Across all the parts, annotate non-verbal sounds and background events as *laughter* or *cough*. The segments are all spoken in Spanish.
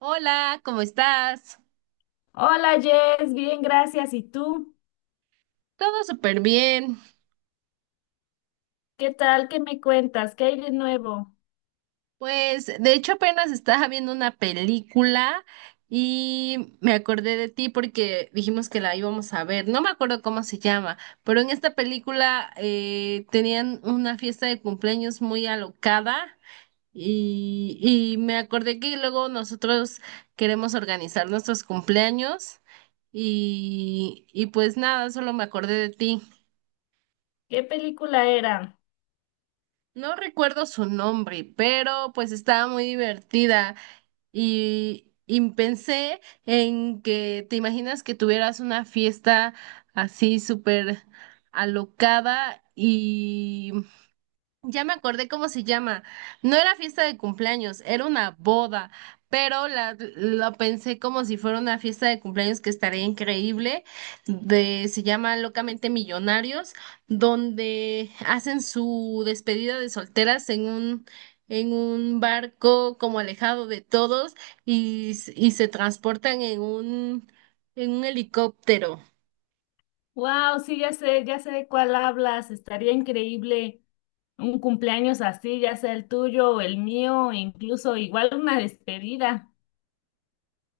Hola, ¿cómo estás? Hola Jess, bien, gracias. ¿Y tú? Todo súper bien. ¿Qué tal? ¿Qué me cuentas? ¿Qué hay de nuevo? Pues de hecho apenas estaba viendo una película y me acordé de ti porque dijimos que la íbamos a ver. No me acuerdo cómo se llama, pero en esta película tenían una fiesta de cumpleaños muy alocada y, y me acordé que luego nosotros queremos organizar nuestros cumpleaños y pues nada, solo me acordé de ti. ¿Qué película era? No recuerdo su nombre, pero pues estaba muy divertida y pensé en que te imaginas que tuvieras una fiesta así súper alocada y ya me acordé cómo se llama. No era fiesta de cumpleaños, era una boda, pero lo pensé como si fuera una fiesta de cumpleaños que estaría increíble. Se llama Locamente Millonarios, donde hacen su despedida de solteras en un barco como alejado de todos y se transportan en un helicóptero. Wow, sí, ya sé de cuál hablas. Estaría increíble un cumpleaños así, ya sea el tuyo o el mío, e incluso igual una despedida.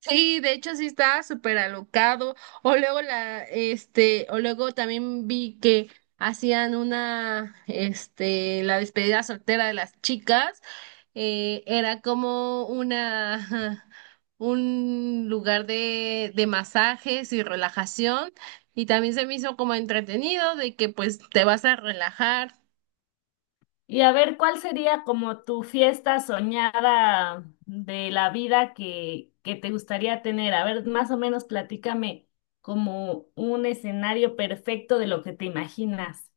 Sí, de hecho sí estaba súper alocado. O luego también vi que hacían la despedida soltera de las chicas. Era como una, *laughs* ajá, un lugar de masajes y relajación. Y también se me hizo como entretenido de que pues te vas a relajar. Y a ver, ¿cuál sería como tu fiesta soñada de la vida que te gustaría tener? A ver, más o menos platícame como un escenario perfecto de lo que te imaginas.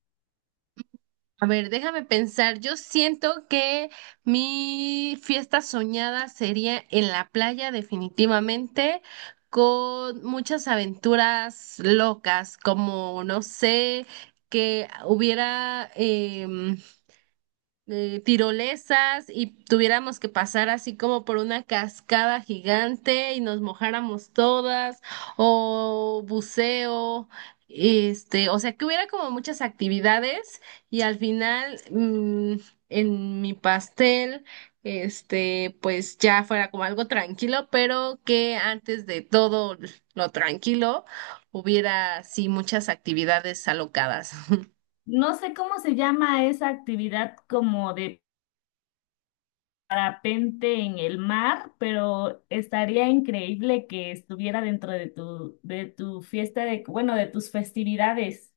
A ver, déjame pensar. Yo siento que mi fiesta soñada sería en la playa, definitivamente, con muchas aventuras locas, como, no sé, que hubiera, tirolesas y tuviéramos que pasar así como por una cascada gigante y nos mojáramos todas o buceo, este, o sea que hubiera como muchas actividades y al final en mi pastel, este, pues ya fuera como algo tranquilo, pero que antes de todo lo tranquilo hubiera sí muchas actividades alocadas. No sé cómo se llama esa actividad como de parapente en el mar, pero estaría increíble que estuviera dentro de tu fiesta de, bueno, de tus festividades.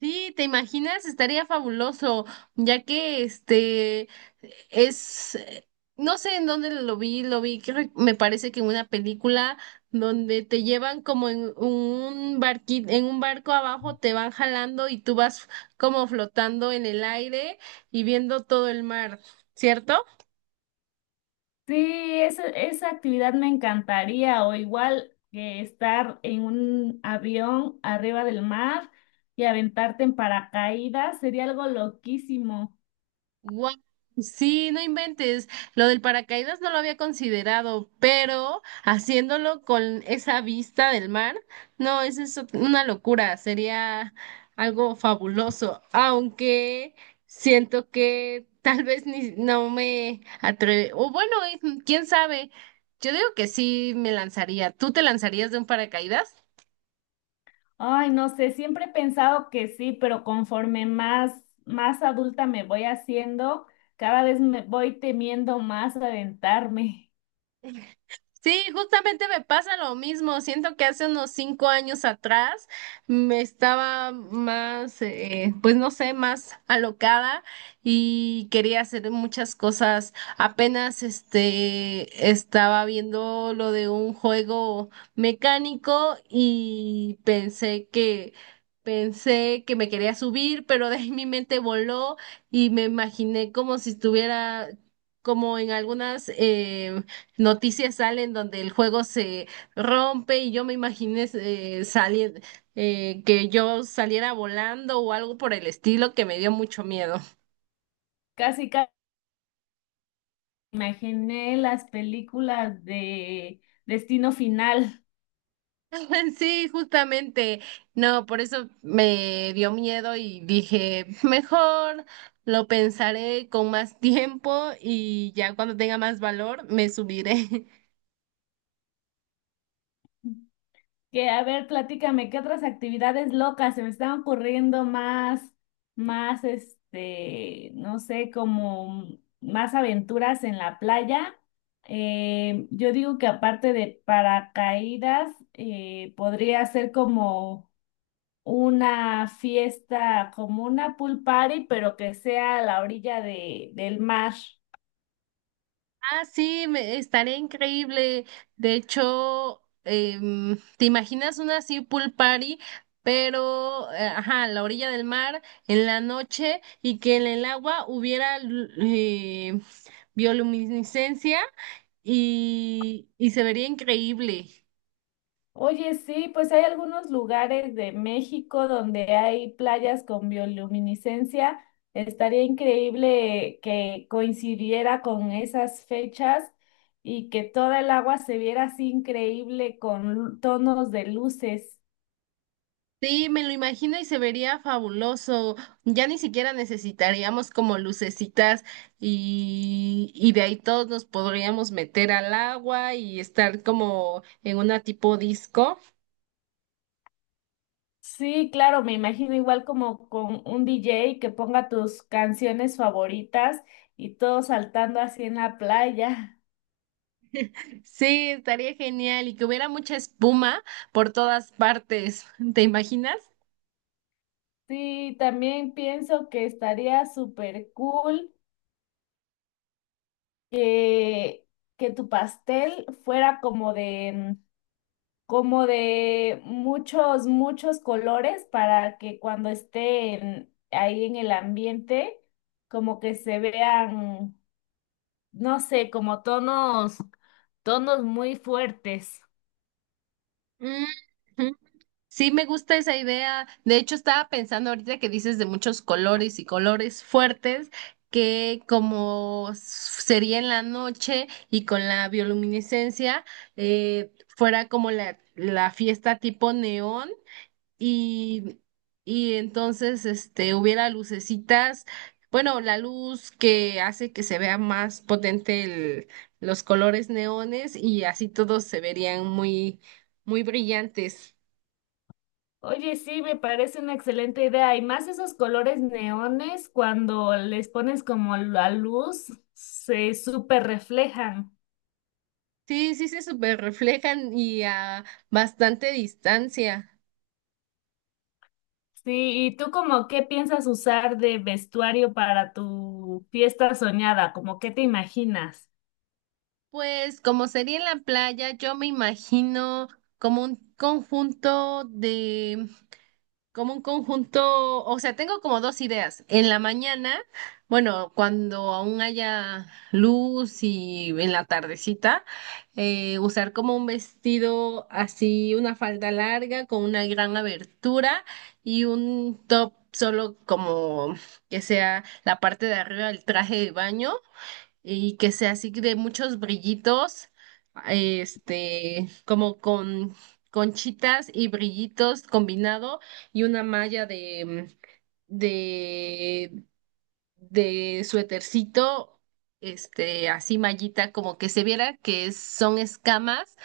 Sí, ¿te imaginas? Estaría fabuloso, ya que es, eh, no sé en dónde lo vi, creo, que me parece que en una película donde te llevan como en un barco abajo, te van jalando y tú vas como flotando en el aire y viendo todo el mar, ¿cierto? Sí, esa actividad me encantaría, o igual que estar en un avión arriba del mar y aventarte en paracaídas, sería algo loquísimo. Guau. Sí, no inventes. Lo del paracaídas no lo había considerado, pero haciéndolo con esa vista del mar, no, eso es una locura. Sería algo fabuloso, aunque siento que tal vez ni no me atreve. O bueno, quién sabe. Yo digo que sí me lanzaría. ¿Tú te lanzarías de un paracaídas? Ay, no sé, siempre he pensado que sí, pero conforme más, más adulta me voy haciendo, cada vez me voy temiendo más aventarme. Sí, justamente me pasa lo mismo. Siento que hace unos cinco años atrás me estaba más, pues no sé, más alocada y quería hacer muchas cosas. Apenas este estaba viendo lo de un juego mecánico y pensé que me quería subir, pero de ahí mi mente voló y me imaginé como si estuviera como en algunas noticias salen donde el juego se rompe y yo me imaginé salir, que yo saliera volando o algo por el estilo que me dio mucho miedo. Casi, casi imaginé las películas de Destino Final. *laughs* Sí, justamente, no, por eso me dio miedo y dije, mejor lo pensaré con más tiempo y ya cuando tenga más valor me subiré. *laughs* Que, a ver, platícame, ¿qué otras actividades locas se me están ocurriendo más, más, este, no sé, como más aventuras en la playa? Yo digo que aparte de paracaídas, podría ser como una fiesta, como una pool party, pero que sea a la orilla de, del mar. Ah, sí, me, estaría increíble. De hecho, ¿te imaginas una así pool party, pero, ajá, a la orilla del mar, en la noche, y que en el agua hubiera bioluminiscencia y se vería increíble? Oye, sí, pues hay algunos lugares de México donde hay playas con bioluminiscencia. Estaría increíble que coincidiera con esas fechas y que toda el agua se viera así increíble con lu- tonos de luces. Sí, me lo imagino y se vería fabuloso. Ya ni siquiera necesitaríamos como lucecitas y de ahí todos nos podríamos meter al agua y estar como en una tipo disco. Sí, claro, me imagino igual como con un DJ que ponga tus canciones favoritas y todos saltando así en la playa. Sí, estaría genial y que hubiera mucha espuma por todas partes. ¿Te imaginas? Sí, también pienso que estaría súper cool que, que tu pastel fuera como de, como de muchos, muchos colores para que cuando estén ahí en el ambiente, como que se vean, no sé, como tonos, tonos muy fuertes. Mm, sí, me gusta esa idea. De hecho, estaba pensando ahorita que dices de muchos colores y colores fuertes, que como sería en la noche y con la bioluminiscencia, fuera como la fiesta tipo neón y, y entonces este, hubiera lucecitas, bueno, la luz que hace que se vea más potente los colores neones y así todos se verían muy, muy brillantes. Oye, sí, me parece una excelente idea. Y más esos colores neones, cuando les pones como la luz, se súper reflejan. Sí, sí se super reflejan y a bastante distancia. Sí, ¿y tú como qué piensas usar de vestuario para tu fiesta soñada? ¿Cómo qué te imaginas? Pues como sería en la playa, yo me imagino como un conjunto como un conjunto, o sea, tengo como dos ideas. En la mañana, bueno, cuando aún haya luz y en la tardecita, usar como un vestido así, una falda larga con una gran abertura y un top solo como que sea la parte de arriba del traje de baño y que sea así de muchos brillitos, este, como con conchitas y brillitos combinado y una malla de, de suétercito, este, así mallita, como que se viera que son escamas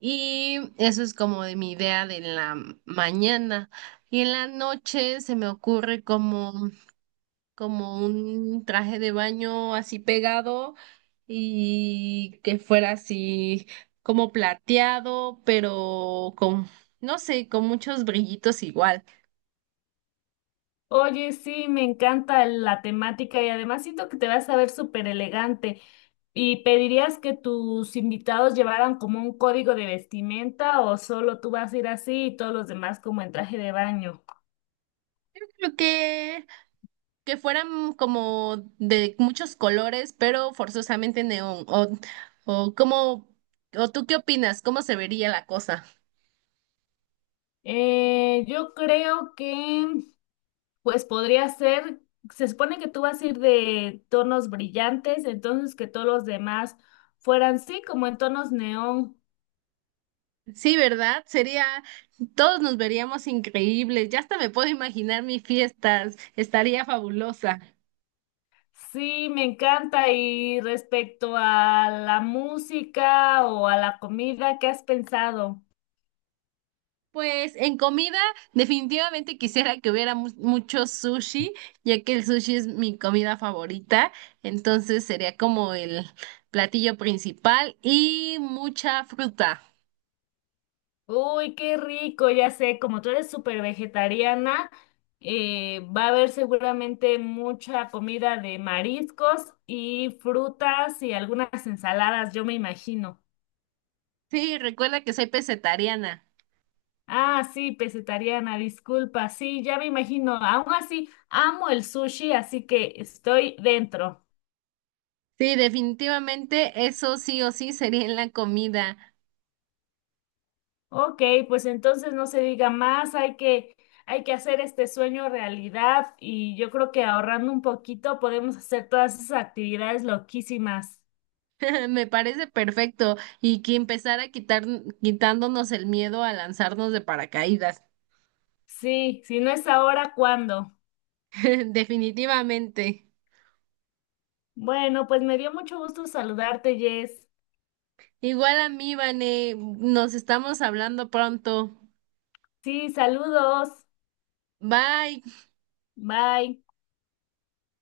y eso es como de mi idea de la mañana. Y en la noche se me ocurre como como un traje de baño así pegado y que fuera así como plateado, pero con, no sé, con muchos brillitos igual. Oye, sí, me encanta la temática y además siento que te vas a ver súper elegante. ¿Y pedirías que tus invitados llevaran como un código de vestimenta o solo tú vas a ir así y todos los demás como en traje de baño? Creo que fueran como de muchos colores, pero forzosamente neón. O como, o tú qué opinas, ¿cómo se vería la cosa? Yo creo que pues podría ser, se supone que tú vas a ir de tonos brillantes, entonces que todos los demás fueran, sí, como en tonos neón. Sí, ¿verdad? Sería, todos nos veríamos increíbles. Ya hasta me puedo imaginar mis fiestas. Estaría fabulosa. Sí, me encanta. Y respecto a la música o a la comida, ¿qué has pensado? Pues en comida definitivamente quisiera que hubiera mucho sushi, ya que el sushi es mi comida favorita, entonces sería como el platillo principal y mucha fruta. Uy, qué rico, ya sé, como tú eres súper vegetariana, va a haber seguramente mucha comida de mariscos y frutas y algunas ensaladas, yo me imagino. Sí, recuerda que soy pesetariana. Ah, sí, pesetariana, disculpa. Sí, ya me imagino. Aún así, amo el sushi, así que estoy dentro. Sí, definitivamente eso sí o sí sería en la comida. Ok, pues entonces no se diga más, hay que hacer este sueño realidad y yo creo que ahorrando un poquito podemos hacer todas esas actividades loquísimas. *laughs* Me parece perfecto y que empezara a quitar quitándonos el miedo a lanzarnos de paracaídas. Sí, si no es ahora, ¿cuándo? *laughs* Definitivamente. Bueno, pues me dio mucho gusto saludarte, Jess. Igual a mí, Vane, nos estamos hablando pronto. Sí, saludos. Bye. Bye.